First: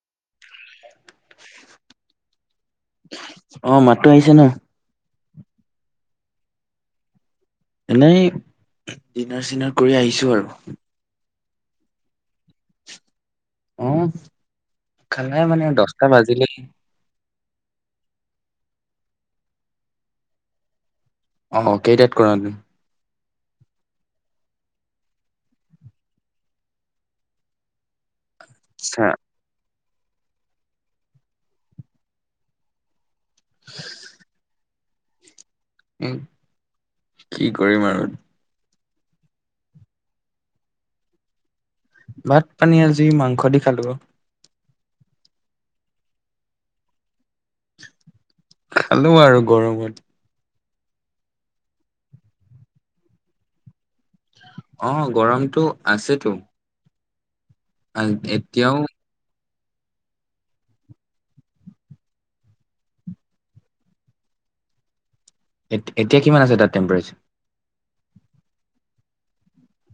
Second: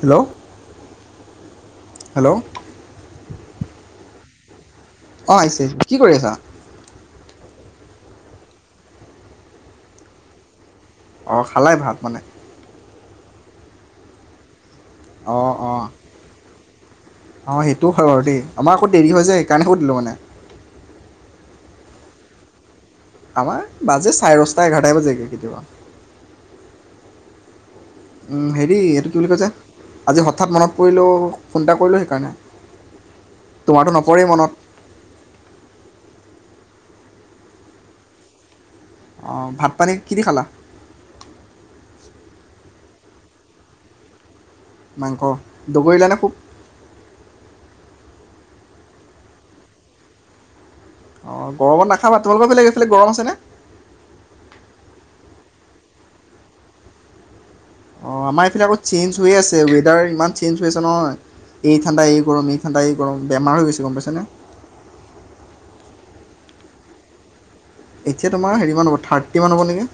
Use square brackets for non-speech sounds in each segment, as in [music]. Hello hello শুনিছন নাই? অ আহিছে কি কৰি আছা। এনেই ডিনাৰ চিনাৰ কৰি আহিছো আৰু। অঁ খালাই ভাত মানে। উম অ অ অ হেইটো হয় বাৰু দেই আমাৰ। দেৰি হৈ যে সেইকাৰণে শুধিলোঁ মানে। অ কেইটাত কৰা তুমি। আমাৰ বাজে চাৰে দচটা এঘাৰটাই বাজেগে কেতিয়াবা। উম হেৰি আচ্ছা এইটো কি বুলি কৈজে। আজি হঠাৎ মনত পৰিলে ফোন এটা কৰিলোঁ সেইকাৰণে। তোমাৰতো নপৰেই মনত। এ কি কৰিম আৰু। অ ভাত পানী কিদি খালা? ভাত পানী আজি মাংস দি খালো। মাংস দগৰিলা নে খুব খালো আৰু গৰমত অ গৰমত নাখাবা তোমালোকৰ ফালে হেইফালে গৰম আছেনে। অ গৰমটো আছেতো অ আমাৰ এইফালে এতিয়াও আকৌ চেঞ্জ হৈ আছে ৱেডাৰ ইমান চেঞ্জ হৈ আছে নহয় এই ঠাণ্ডা এই গৰম এই ঠাণ্ডা এই গৰম বেমাৰ হৈ গৈছে গম পাইছেনেে। এতিয়া কিমান আছে তাত টেম্পাৰেচাৰ এতিয়া তোমাৰ হেৰি মান হ'ব থাৰ্টি মান হ'ব নেকি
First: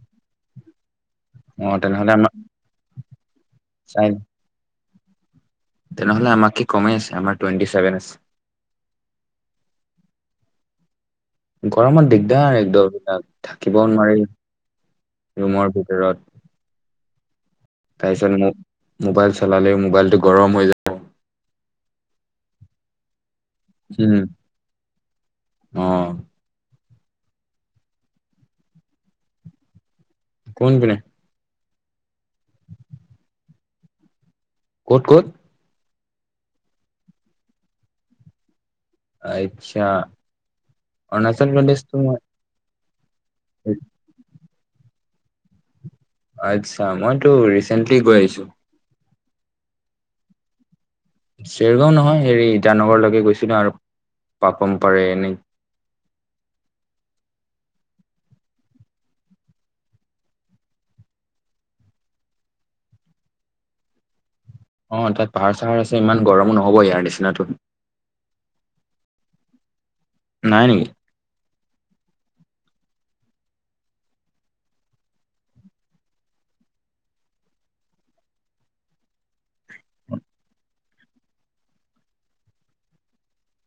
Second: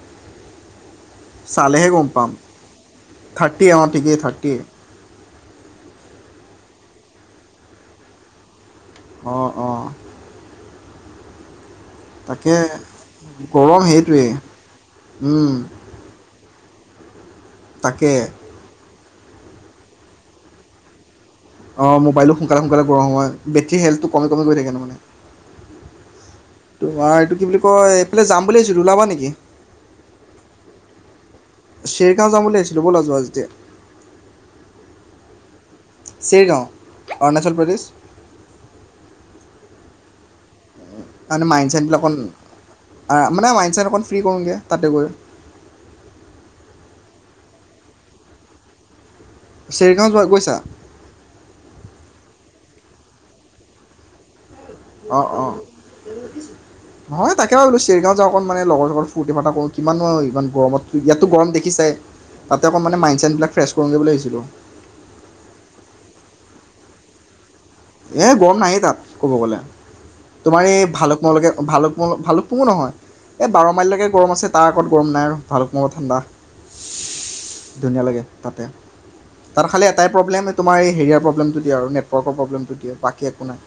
অ চালেহে গম তেনেহলে আমাৰ পাম থাৰ্টি আমাৰ চাই ঠিকেই থাৰ্টিয়ে তেনেহলে আমাতকে কমেই আছে আমাৰ টুৱেণ্টি ছেভেন আছে অঁ অঁ গৰমত তাকে দিগদাৰ একদম এবিলাক গৰম থাকিবও নোৱাৰি সেইটোৱেই ৰুমৰ ভিতৰত তাকে [unintelligible] মোবাইল চলালে মোবাইলটো গৰম হৈ যায় অ মোবাইলো সোনকালে সোনকালে গৰম হয় বেটেৰী হেল্থটো উম কমি কমি গৈ থাকে মানে। অ তোমাৰ এইটো কি বুলি কয় এইফালে যাম বুলি ভাবিছোঁ ওলাবা নেকি। কোন পিনে শ্বেৰগাঁও যাম বুলি ভাবিছিলো ব'লা যোৱা যদি ক'ত? ক'ত? চেৰিগাঁও, অৰুণাচল প্ৰদেশ। আচ্ছা! মানে অৰুণাচল প্ৰদেশটো মাইণ্ডচছেটবিলাক অকণ মই মানে মাইণ্ডচছেট অকণ ফ্ৰী কৰোঁগৈ তাতে গৈ। আচ্ছা, মইতো ৰিচেন্টলি গৈ আহিছোঁ। চেৰিগাঁও যোৱা, গৈছা? চেৰিগাঁও নহয়, হেৰি, ইটানগৰলৈকে গৈছিলো আৰু। পাপম পাৰে, এনেই হয়, তাকে ভাবিলো চেৰিগাঁও যাওঁ অকণ মানে লগৰ লগত, ফূৰ্তি ফাৰ্তা কৰো কিমানো, ইমান গৰমত, ইয়াতো গৰম দেখিছোই তাতে অকণ মানে মাইণ্ডছেট বিলাক ফ্ৰেছ কৰোঁগৈ বুলি ভাবছিলো। অ' তাত পাহাৰ-চাহাৰ আছে, ইমান গৰম নহ'ব ইয়াৰ নিচিনা তো এ গৰম নাইয়ে তাত, ক'ব গ'লে। তোমাৰ নাই এই নেকি ভালুকপুংৰ লৈকে ভালুপুং, ভালুকপুঙো নহয়, এই বাৰ মাইলৰ লৈকে গৰম আছে তাৰ আগত গৰম নাই আৰু ভালুকপোঙত ঠাণ্ডা, ধুনীয়া লাগে তাতে, তাত খালি এটাই প্ৰব্লেম, তোমাৰ এই হেৰিয়াৰ প্ৰব্লেমটো দিয়ে আৰু নেটৱৰ্কৰ প্ৰব্লেমটো। টো দিয়ে, বাকী একো নাই।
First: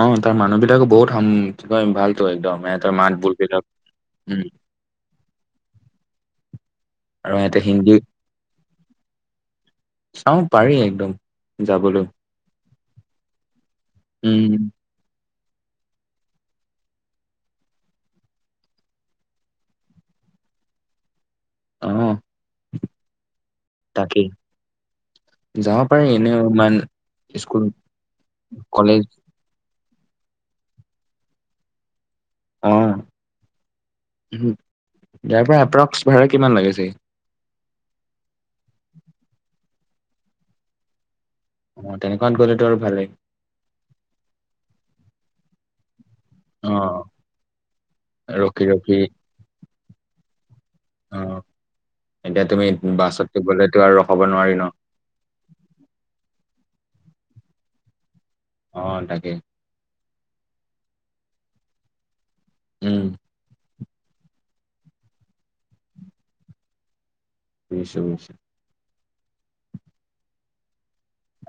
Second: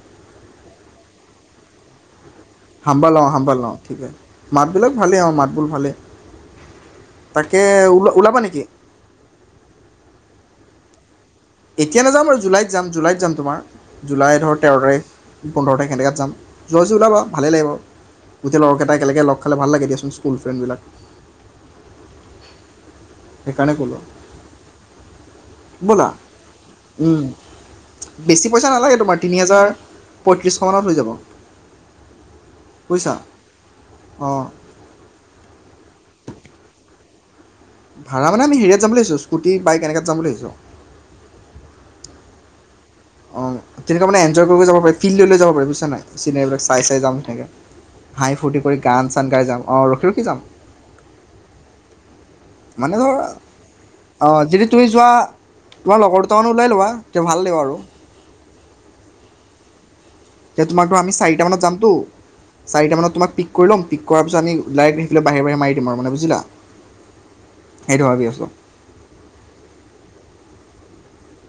অ' তাৰ মানুহ বিলাকো বহুত, কি কয় ভাল। হাম্ভাল অ', হাম্ভাল অ', ঠিকেই উম মাত বোলত ভালেই অঁ মাত বোল ভালে আৰু সিহঁতে তাকেই, হিন্দী ওলাবা নেকি? অ' পাৰি একদম। এতিয়া, যাবলৈ নাযাওঁ বাৰু জুলাইত যাম, জুলাইত যাম, তোমাৰ। জুলাই, ধৰ উম তেৰ তাৰিখ পোন্ধৰ তাৰিখে এনেকাত যায়, যোৱা যদি ওলাবা, ভালেই লাগে বাৰু গোটেই লগৰকেইটাই একেলগে লগ খালে ভাল লাগে দিয়াচোন, স্কুল ফ্ৰেণ্ডবিলাক। অ' সেইকাৰণে ক'লোঁ তাকেই, যাব পাৰি এনেও ইমান উম। স্কুল বেছি পইচা নালাগে কলেজ তোমাৰ, তিনি হাজাৰ পঁয়ত্ৰিছশ মানত হৈ যাব। অঁ, বুজিছা অঁ ইয়াৰ পৰা এপ্ৰক্স ভাড়া কিমান লাগে চাগে? ভাড়া মানে আমি হেৰিয়াত যাম বুলি ভাবিছোঁ, স্কুটি বাইক, এনেকাত যাম বুলি ভাবিছোঁ। অ তেনেকুৱাত গ'লে তো আৰু ভালেই অ তেনেকুৱা মানে এনজয় কৰি যাব পাৰি, ফিল লৈ যাব পাৰি‌, বুজিছা? চিনেৰিবিলাক অ চাই চাই যাম তেনেকে, হাঁহি ফূৰ্তি ৰখি কৰি ৰখি গান চান গাই যাম। অঁ, ৰখি-ৰখি যাম। অ এতিয়া তুমি মানে ধৰা, বাছত গ'লেতো আৰু ৰখাব অঁ, নোৱাৰি ন যদি তুমি যোৱা, তোমাৰ লগৰ দুটামানো ওলাই লবা। এ ভাল দে আৰু। অহ তাকে। এতিয়া তোমাক ধৰ আমি চাৰিটামানত যামতো চাৰিটা উম মানত তোমাক পিক কৰি ল'ম। পিক কৰাৰ পিছত আমি ডাইৰেক্ট সেইফালে বাহিৰে-বাহিৰে মাৰি দিম আৰু মানে বুজিলা? বুজিছো সেইটো ভাবি বুজিছো আছোঁ।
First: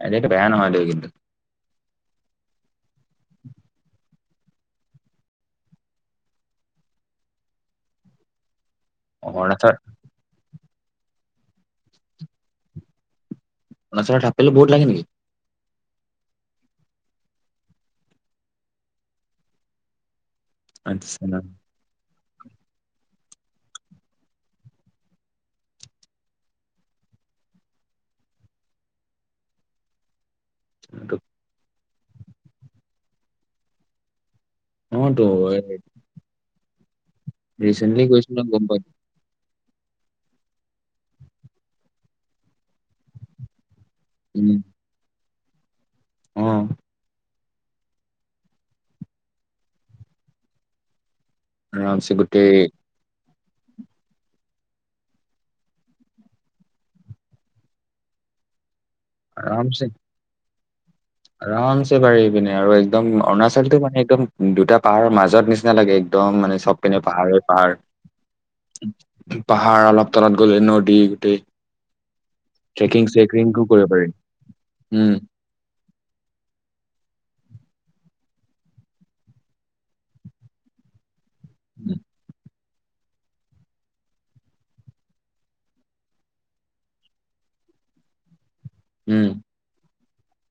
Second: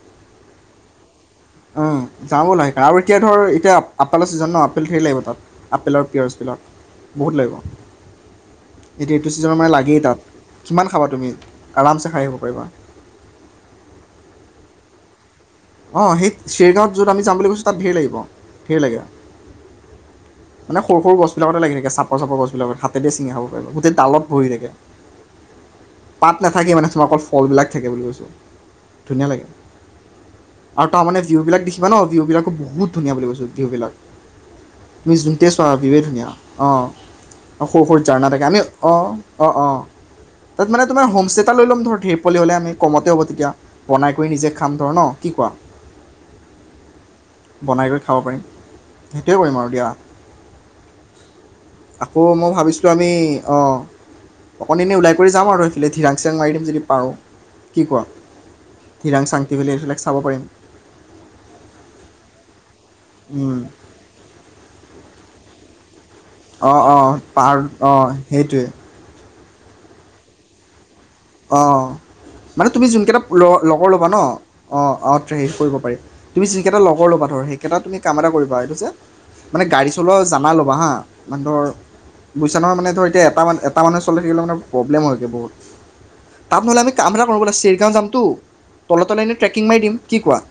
আইডিয়াটো বেয়া নহয় দেই কিন্তু। অহ যাওঁ বোলা আৰু এতিয়া ধৰ এতিয়া আপেলৰ ছিজন ন আপেল ধৰি লাগিব তাত আপেলৰ পিয়াজবিলাক বহুত লাগিব। এইটো-এইটো ছিজনৰ মানে অৰুণাচল লাগেই তাত। কিমান খাবা তুমি, আৰামছে খাই আহিব পাৰিবা। অৰ্ণচলত এপেল বহুত লাগে নেকি? অ সেই চেৰগাঁৱত য'ত আমি যাম বুলি কৈছোঁ তাত ধেৰ লাগিব, ধেৰ লাগে। মানে সৰু আচ্ছা গছবিলাকতে লাগী থাকে। চাপৰ গছবিলাকত হাতে চিঙা খাব পাৰ গোটেই ডালত ভৰি থাকে। পাত নাথাকে মানে তোমালোকৰ ফলবিলাক থাকে বুলি কৈছোঁ, ধুনীয়া লাগে। আৰু তাৰ মানে বিহু বিলাক দি কিবা ন বিহু বিলাকো বহুত ধুনীয়া বুলি কৈছো, বিহু বিলাক। তুমি অতো যোনতে চোৱা বিবেদ ধুনীয়া। অ সৰু সৰু ৰিচেন্টলি ঝাৰণা গৈছিলো থাকে, আমি গম পাই অ অ অ তাত মানে তোমাৰ হোমষ্টে এটা লৈ ল'ম ধৰ ঢে পোৱালি হ'লে আমি কমতে হ'ব তেতিয়া। বনাই কৰি নিজে খাম ধৰ ন! কি কোৱা? আহ বনাই কৰি খাব পাৰিম। সেইটোৱে কৰিম আৰু দিয়া। আৰামছে আকৌ গোটেই মই ভাবিছিলোঁ আমি, অ অকণ এনেই ওলাই কৰি যাম আৰু, সেইফালে ধীৰাং চিৰাং মাৰি দিম যদি পাৰোঁ। কি কোৱা? ধিৰাং শান্তি বুলি আৰামছে কৰিম আৰামছে পাৰি পিনে আৰু একদম পাৰিম অৰুণাচলটো মানে একদম দুটা পাহাৰ মাজত নিচিনা চালাগে অ অ পাহা অ সেইটোৱে পাহাৰ অলপ তলত গ'লে নদী। গোটেই অ মানে তুমি ট্ৰেকিং যোনকেইটা চেকিংটো কৰিব লগৰ ল'বা পাৰি ন, অ অ উম ট্ৰে হেৰি কৰিব পাৰি তুমি যিকেইটা লগৰ ল'বা ধৰ সেইকেইটা তুমি কাম এটা কৰিবা এইটো যে, মানে গাড়ী চলোৱা জানা ল'বা হা বান্দৰ মানে ধৰ এতিয়া এটা এটা মানুহ চল থাকিলে মানে প্ৰব্লেম হয়গে বহুত। তাত নহ'লে আমি কামৰা কৰিব চেৰিগাঁও যামতো তল তলে উম এনে ট্ৰেকিং মাৰি দিম কি কোৱা?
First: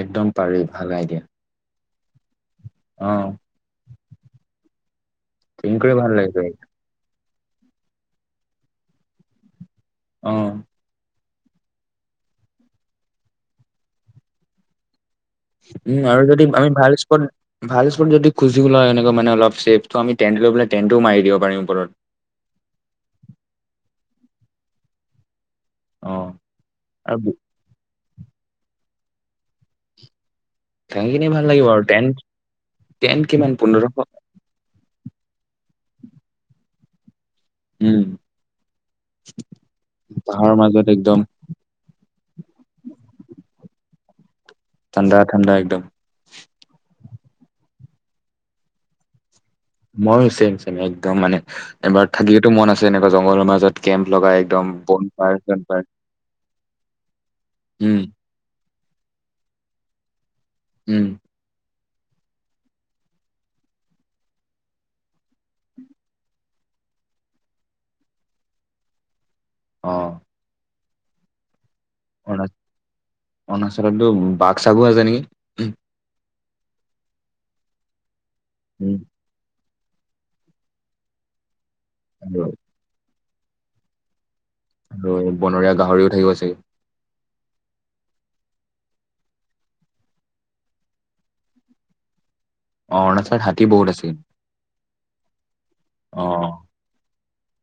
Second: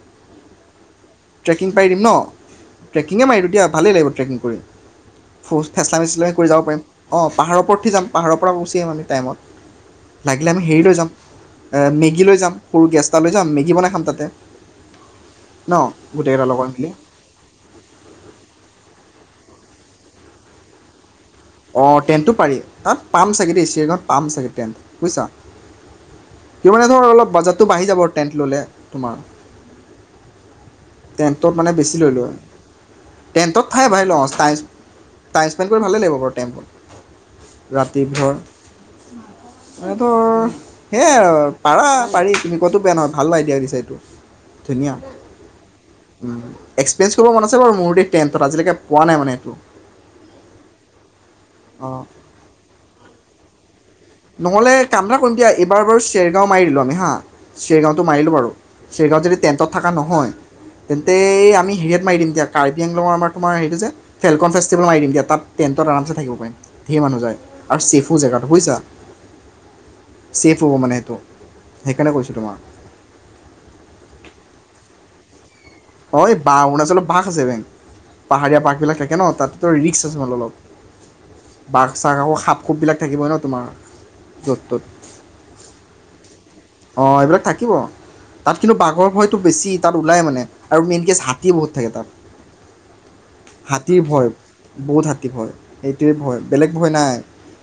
একদম পাৰে ভালাই আইডিয়া। ট্ৰেকিং পাৰি দিম ন? অ ট্ৰেকিঙে মাৰি দিওঁ তিয়া ভালেই লাগিব। ট্ৰেকিং কৰিম। ফচ ট্ৰেকিং কৰি ফেচলা ভাল মেচলা লৈ লাগে কৰি যাব পাৰিম। অঁ পাহাৰ উপত উঠি যাম, পাহাৰৰ পৰা গুচি আহিম আমি টাইমত। অ লাগিলে আমি হেৰি লৈ যাম, মেগী লৈ যাম। সৰু গেছ এটা লৈ যাম, মেগী বনাই খাম তাতে ন? উম আৰু যদি গোটেইকেইটা লগৰ আমি মিলি ভাল স্পট, ভাল স্পট যদি খুজিবলে হয় এনেকুৱা মান অলপ ছেফ্টো আমি ট্ৰেন লৈ পেলাই আমি ট্ৰেনটো মাৰি দিব পাৰিম অ ওপৰত ট্ৰেনতটো পাৰি তাত পাম চাগে দেই চিৰিঙত। পাম চাকে টেণ্ট, বুইছা। অ কি মানে ধৰ অলপ আৰু বাজেটটো বাঢ়ি যাব টেণ্ট ল'লে, তোমাৰ ঠাইখিনি ভাল টেণ্টত লাগিব মানে আৰু বেছি লৈ টেণ্ট লয়। টেণ্ট কিমান টেণ্টত ঠাই পোন্ধৰশ [unintelligible] টাইম স্পেণ্ড কৰি ভালেই লাগিব বাৰু টেম্পত উম ৰাতিভৰ, মান ধৰ পাহাৰৰ মাজত সেয়াই একদম আৰু, পাৰা-পাৰি তুমি কোৱাটোও বেয়া নহয়। ভাল আইদিয়া দিছা এইটো। ঠাণ্ডা ঠাণ্ডা। একদম এক্সপিৰিয়েঞ্চ কৰিব মন আছে বাৰু মোৰ টেণ্টত, আজিলৈকে পোৱা নাই মানে এইটো ময়ো চেম-চেম, একদম মানে। অঁ এবাৰ থাকিবতো মন আছে এনেকুৱা জংঘলৰ মাজত। কেম্প লগাই একদম নহ'লে বন কাম এটা পাৰ কৰিম দিয়া, চন পাৰ এইবাৰ বাৰু চেৰগাঁও মাৰি দিলোঁ আমি হা। উম চেৰগাঁওটো মাৰিলোঁ বাৰু। চেৰগাঁৱত যদি টেণ্টত থকা নহয়! উম তেন্তে আমি হেৰিয়াত মাৰি দিম দিয়া। কাৰ্বি- আংলঙৰ আমাৰ তোমাৰ হেৰিটো যে, ফেলকনফেষ্টিভেল মাৰি দিম দিয়া। তাত টেণ্টত আৰামচে থাকিব পাৰিম। ধেৰ মানুহ যায়, আৰু ছেফো জেগাটো বুইছা। ছেফ হ'ব মানে টো [unintelligible] অৰুণাচলতটো বাঘ-চাঘো আছে নেকি? [unintelligible] হয় বা, অৰুণাচলত বাঘ আছে বেং পাহাৰীয়া পাকবিলাক উম। থাকে ন তাত ত' ৰিক্স আছে মানে অলপ। বাঘ-চাঘ আকৌ আৰু সাপ-খপবিলাক থাকিব ন? তোমাৰ য'ত আৰু বনৰীয়া গাহৰিও থাকিব চাগে! অ' এইবিলাক থাকিব, তাত কিন্তু বাঘৰ ভয়টো বেছি। তাত ওলাই মানে, আৰু মেইন কেচ হাতী বহুত থাকে তাত। অ' অৰুণাচলত হাতী বহুত হাতীৰ আছে। ভয়, বহুত হাতীৰ ভয়। এইটোৱে ভয়, অ' বেলেগ ভয় নাই।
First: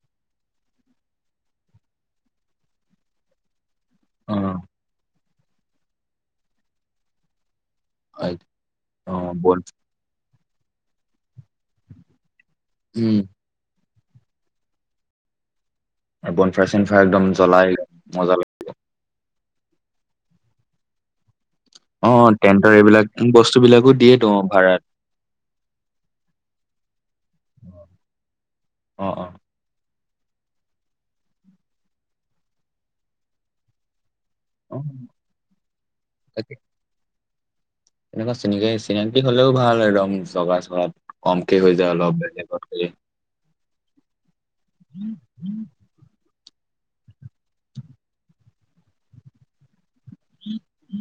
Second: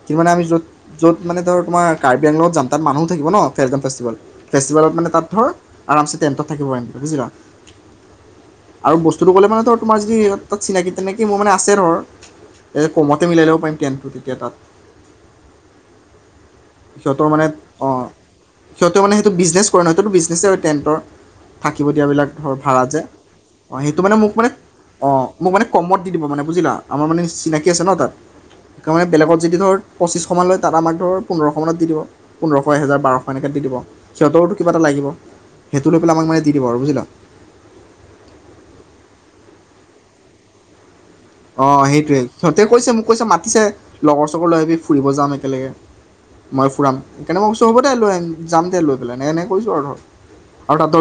কিন্তু মানে আমি য'ত-য'ত মানে ধৰ, তোমাৰ কাৰ্বি আংলঙত যাম। তাত মানুহো থাকিব ন ফেলকন ফেষ্টিভেল অ' ফেষ্টিভেলত মানে তাত আৰামছে টেন্টত থাকিব পাৰিম, বুজিলা? আৰু বস্তুটো অ' ক'লে বন মানে ত' তোমাৰ যদি তাত চিনাকি-তিনাকি মোৰ মানে আছে ধৰ। উম কমতে মিলাই ল'ব পাৰিম কেন। গতিকে তাত বনফায়াৰ-চনফায়াৰ একদম জ্বলাই, মজা লাগে। সিহঁতে মানে সেইটো বিজনেছ কৰে নহ সহঁতটো বিজনেছে হয় টেণ্টৰ থাকিব অ' দিয়াবিলাক ধৰ টেন্টৰ ভা়ৰা যে এইবিলাক বস্তু অঁ বিলাকো সেইটো মানে দিয়েতো মোক অ' মানে ভাড়াত। অঁ মোক মানে কমত দি দিব মানে বুজিলা আমাৰ মানে চিনাকি আছে ন তাত সেই মানে অ' অ' বেলেগত যদি ধৰ পঁচিশান লৈ তাত আমাক ধৰ পোন্ধৰশ মানত দি দিব পোন্ধৰশ এহেজাৰ বাৰ শ হেনেকাত দি দিব। সিহঁতৰো কিবা এটা অ' লাগিব সেইটো লৈ পেলাই আমাক মানে দি তাকে দিব আৰু বুজিলা। তেনেকুৱা চিনাকি চিনাকি হলেও ভাল একদম জগা চগাত কমকে অ হৈ যায় অলপ সেইটোৱে সিহঁতে বেলেগতকে। কৈছে মোক কৈছে মাতিছে লগৰ চৰ লৈ আহাবি ফুৰিব যাম একেলগে মই ফুৰাম কেনে মই কস্তো হ'ব দে লৈ যাম তে লৈ পেলাই এ এনেক কৈছো আৰু ধৰ আৰু তাত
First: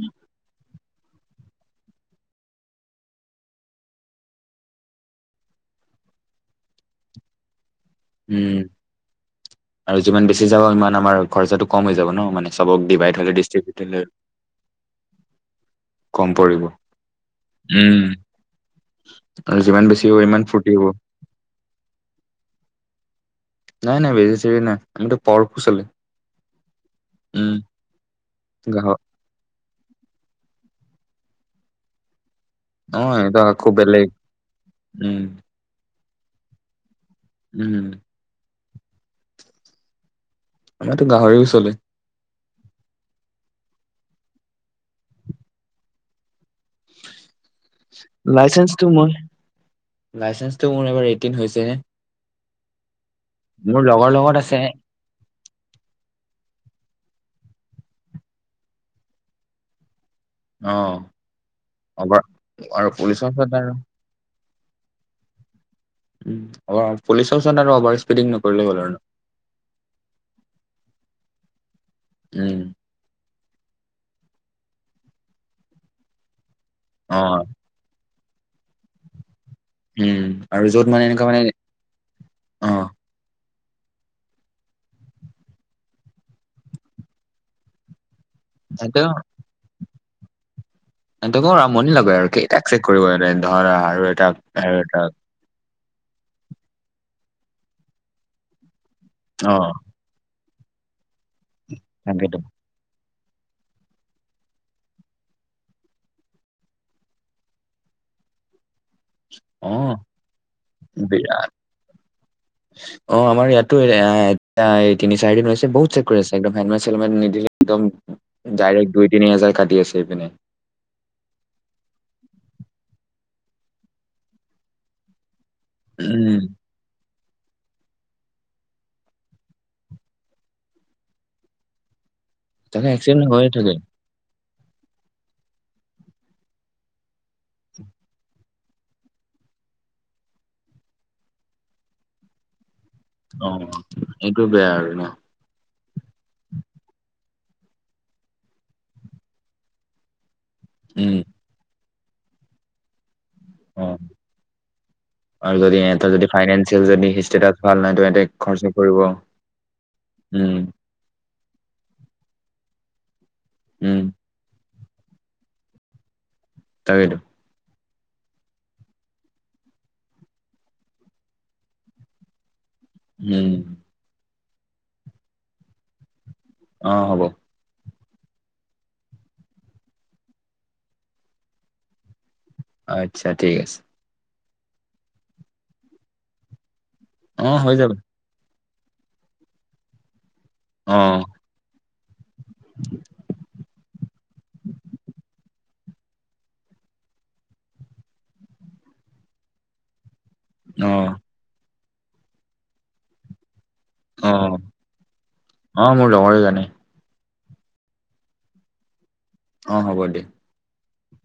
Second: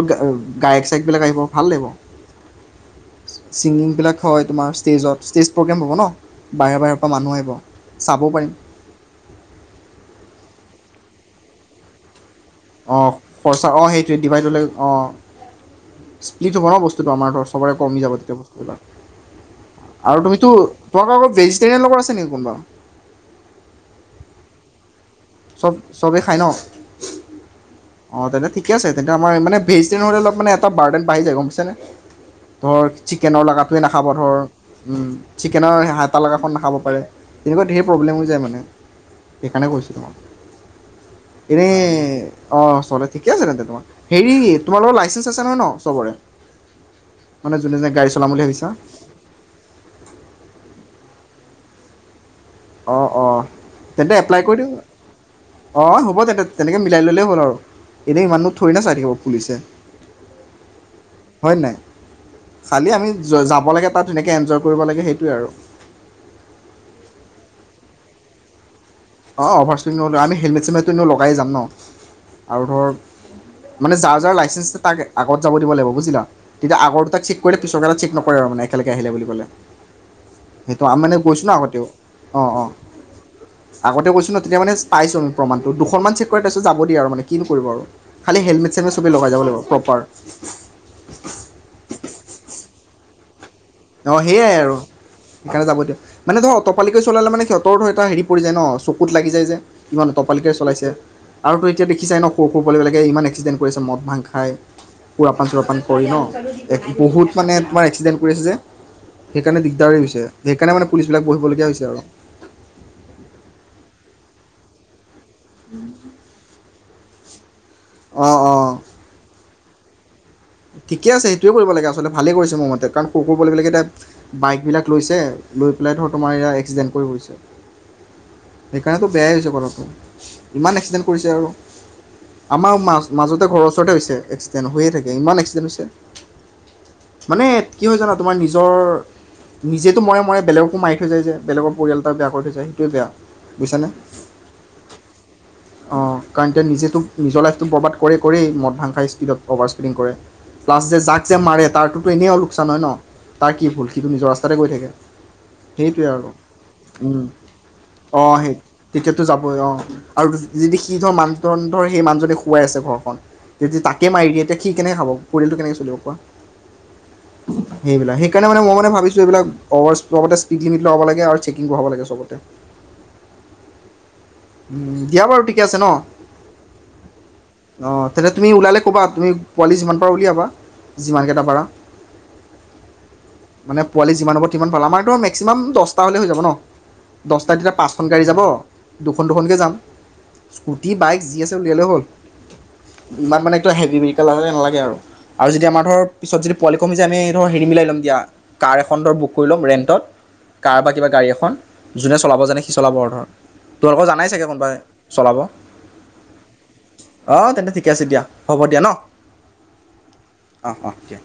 গায়ক ক বিলাক আহিব ভাল লাগিব, ছিগিংবিলাক হয় তোমাৰ ষ্টেজত ইষ্টেজ প্ৰগ্ৰেম হ'ব ন বাহৰ বাহিৰৰ পৰা মানুহ আহিব। চাব পাৰিম উম আৰু যিমান বেছি যাব পাৰে সিমান আমাৰ খৰচাটো কম হৈ যাব ন মানে। চবক অ ডিভাইড হ'লে খৰচা ডিষ্ট্ৰিবিউট অ হ'লে সেইটোৱে ডিভাইডলৈ অ কম স্প্লিট পৰিব। হ'ব ন বস্তুটো আমাৰ ধ সবৰে উম কমি যাব তেয়া আৰু যিমান বেছি বস্তুবিলাক হ'ব আৰু ইমান তুমিতো, ফূৰ্তি হ'ব তোমাক অ ভেজিটেৰিয়ান লগৰ আছে নেকি কোনোবা? নাই নাই বেজি চিজি নাই। আমিতো পাৱাৰফুল চব চলে চবেই খায় ন উম অ তে ঠিকে গাহ আছে তে আমাৰ মানে ভেজিটেৰি মে এটা বাডেন বাঢ়ি যায় গম পাইছে নে? ধৰ অ এইটো চিকেনৰ আকৌ লগাটোৱে নাখাব বেলেগ ধৰ উম চিকেনৰ হাত তালকাখন নাখাব পাৰে। তেনেকুৱা ঢেৰ উম প্ৰব্লেমো যায় মানে। সেইকাৰণে কৈছিলো মই আমাটো গাহৰিও চলে। অ চলে ঠিকে আছে তেন্তে তোমাৰ হেৰি তোমাৰ লগত লাইচেন্ঞ্চ আছে নহয় ন চবৰে মানে যোনে যোনে গাড়ী চলাম বুলি ভাবিছা লাইচেন্সটো মই লাইচেন্সটো মোৰ এবাৰ এইত টিন হৈছে হে অ। অঁ তেন্তে লগত এপ্লাই কৰি আছে দিও অ হ'ব তেনে তেনেকে মিলাই ললেই হ'ল আৰু এনেই ইমান নু থৰি না চাই থাকিব পুলিচে অ হয় নাই? অভাৰ আৰু খালি আমি পুলিচৰ ওচৰত যাব আৰু লাগে তাত তেনেকে এনজ কৰিব লাগে সেইটোৱে আৰু উ পুলিচৰ ওচৰত আৰু অভাৰ স্পিডিং নকৰিলে হল আৰু অ অভাৰ স্পীদ নক আ হেলমেট চমেটো লগাই যাম ন উম আৰু ধৰক মানে যাৰ যাৰ লাইচেন্ঞ্চ তাক আগত যাব দিব লাগিব বুজিলা। তেতিয়া অ আগৰটোক চেক কৰিলে পিছৰ চেক নক [unintelligible] মানে একেলগে আহিলে বুলি ক'লে। উম আৰু সেইটো য'ত আ মানে এনেকুৱা গৈছো ন আগতেউ, অ অ। আগতে কৈছো ন তেতিয়া মানে পাইছোঁ আমি প্ৰমাণটো। দুখনমান চেক কৰে তাৰপিছত যাব দিয়ে আৰু মানে কিনু কৰিব আৰু। খালি হেলমেট চেলমেট চবে লগাই যাব লাগিব, প্ৰপাৰ [inaudible] তম আমনি লাগে আৰু কেইটাক চেক কৰিব সিহ ধৰা আৰু অঁ এটা সেয়াই আৰু এটা সেইকাৰণে যাব দিয়ক মানে ধৰ অতপালিকৈ চলালে মানে সহঁতৰ ধৰ এ হেৰি পৰি যায় ন চ কুত লাগি যায় অ যে ইমান অতপা পালিকে চলাইছে। আৰু তো এতিয়া দেখিছাই ন তাকেতো সৰু সৰু পোৱলিবিলাকে ইমান এক্সিডেণ্ট কৰিছে মদ ভাং খাই, সুৰাপান চোৰাপান কৰি ন, এক বহুত মানে তোমাৰ এক্সিডেণ্ট কৰি আছে যে। সেইকাৰণে অ দিগদাৰি হৈছে সেইকাৰণে মানে পুলিচ বিলাক বিৰাট। বহিবলগীয়া হৈছে আৰু। অ আমাৰ ইয়াতো এ [unintelligible] তিনি চাৰিদিন হৈ আছে বহুত চেক কৰি আছে একদম হেলমেট নিদিলে একদম অঁ অঁ ডাইৰেক্ট দুই তিনি হাজাৰ কাটি আছে এইপিনে। ঠিকে আছে সেইটোৱে কৰিব লাগে আচলতে ভালেই কৰিছে মোৰ মতে কাৰণ কুকুৰ পোৱালি বিলাকে তাত বাইক বিলাক লৈছে। লৈ পেলাই ধৰ তোমাৰ উম এয়া এক্সিডেণ্ট কৰি ফুৰিছে। সেইকাৰণেতো বেয়াই হৈছে কথাটো ইমান এক্সিডেণ্ট কৰিছে আৰু। আমাৰ তাকে মাজ এক্সিডেণ্ট মাজতে হৈয়ে ঘৰৰ থাকে ওচৰতে হৈছে এক্সি ডেন হৈয়ে থাকে। ইমান এক্সিডেণ্ট হৈছে। মানে কি হয় জানা তোমাৰ নিজ নিজৰ নিজেতো মৰে মৰে বেলেগকো মাৰি থৈ যায় যে বেলেগৰ পৰিয়াল এটা বেয়া কৰি থৈ যায়। সেইটোৱে বেয়া অ বুইছানে? এইটো বেয়া আৰু ন অঁ কাৰণ তো নিজেতো নিজৰ লাইফটো বৰ্বাদ কৰেই কৰেই মদ ভাং খাই স্পীডত অভাৰ কৰে। প্লাছ যে উম যাক যে মাৰে তাৰ তো ত এনেও লোকচান হয় ন? তাৰ কি ভুল অ সিটো নিজৰ ৰাস্তাতে গৈ থাকে আৰু যদি সেইটোৱে এটা যদি আৰু ফাইনেন্সিয়েল যদি ষ্টেটাচ ভাল নাই তেন্তে অ সেই খৰচা কৰিব তেতিয়াতো যাবই অ আৰু উম যদি সি ধৰ মান ধৰ সেই মানুহজনে খোৱাই আছে ঘৰখন। যদি উম তাকে মাৰি দিয়ে তে সি কেনেকে খাব পৰিয়ালটো কেনেকে চলিব কোৱা তাকেইতো সেইবিলাক সেইকাৰণোনে মই মান ভাবছোঁ এইবিলাক অভাৰ স্পীড লিমিট হব লাগে আৰু চেকিং বঢ়াব লাগে চবতে উম উম দিয়া বাৰু ঠিকে আছে ন অ হ'ব অ তেতিয়া তুমি ওলালে ক'বা তুমি পোৱালি যিমান পাৰা উলিয়াবা যিমানকেইটা পাৰা আত্ছা ঠিক আছে। কিমান ভাল আমাৰতো মেক্সিমাম দহটা হ'লে হৈ যাব ন দহটা অ তেতিয়া হৈ পাঁচখন গাড়ী যাব দুখন দুখনকৈ যাম স্কুটি অ বাইক যি আছে উলিয়ালে হ'ল ইমান মানে হেভি নালাগে নালাগে আৰু আৰু যদি আমাৰ ধৰ পিছত যদি পোৱালি কমিায় আমি ধৰ হেৰি মিলাই ল'ম দিয়া কাৰ এখন ধৰ বুক কৰি ল'ম ৰেণ্টত কাৰ অ বা কিবা গাড়ী এখন যোনে চলাব জানে সি চলাব আৰু ধৰ তোমালোকৰ অ জানাই চাগে কোনোবাই চলাব অ মোৰ লগৰে জানে অ তেন্তে ঠিকে আছে দিয়া হ'ব দিয়া ন অ হ'ব দিয়া অঁ অঁ দিয়া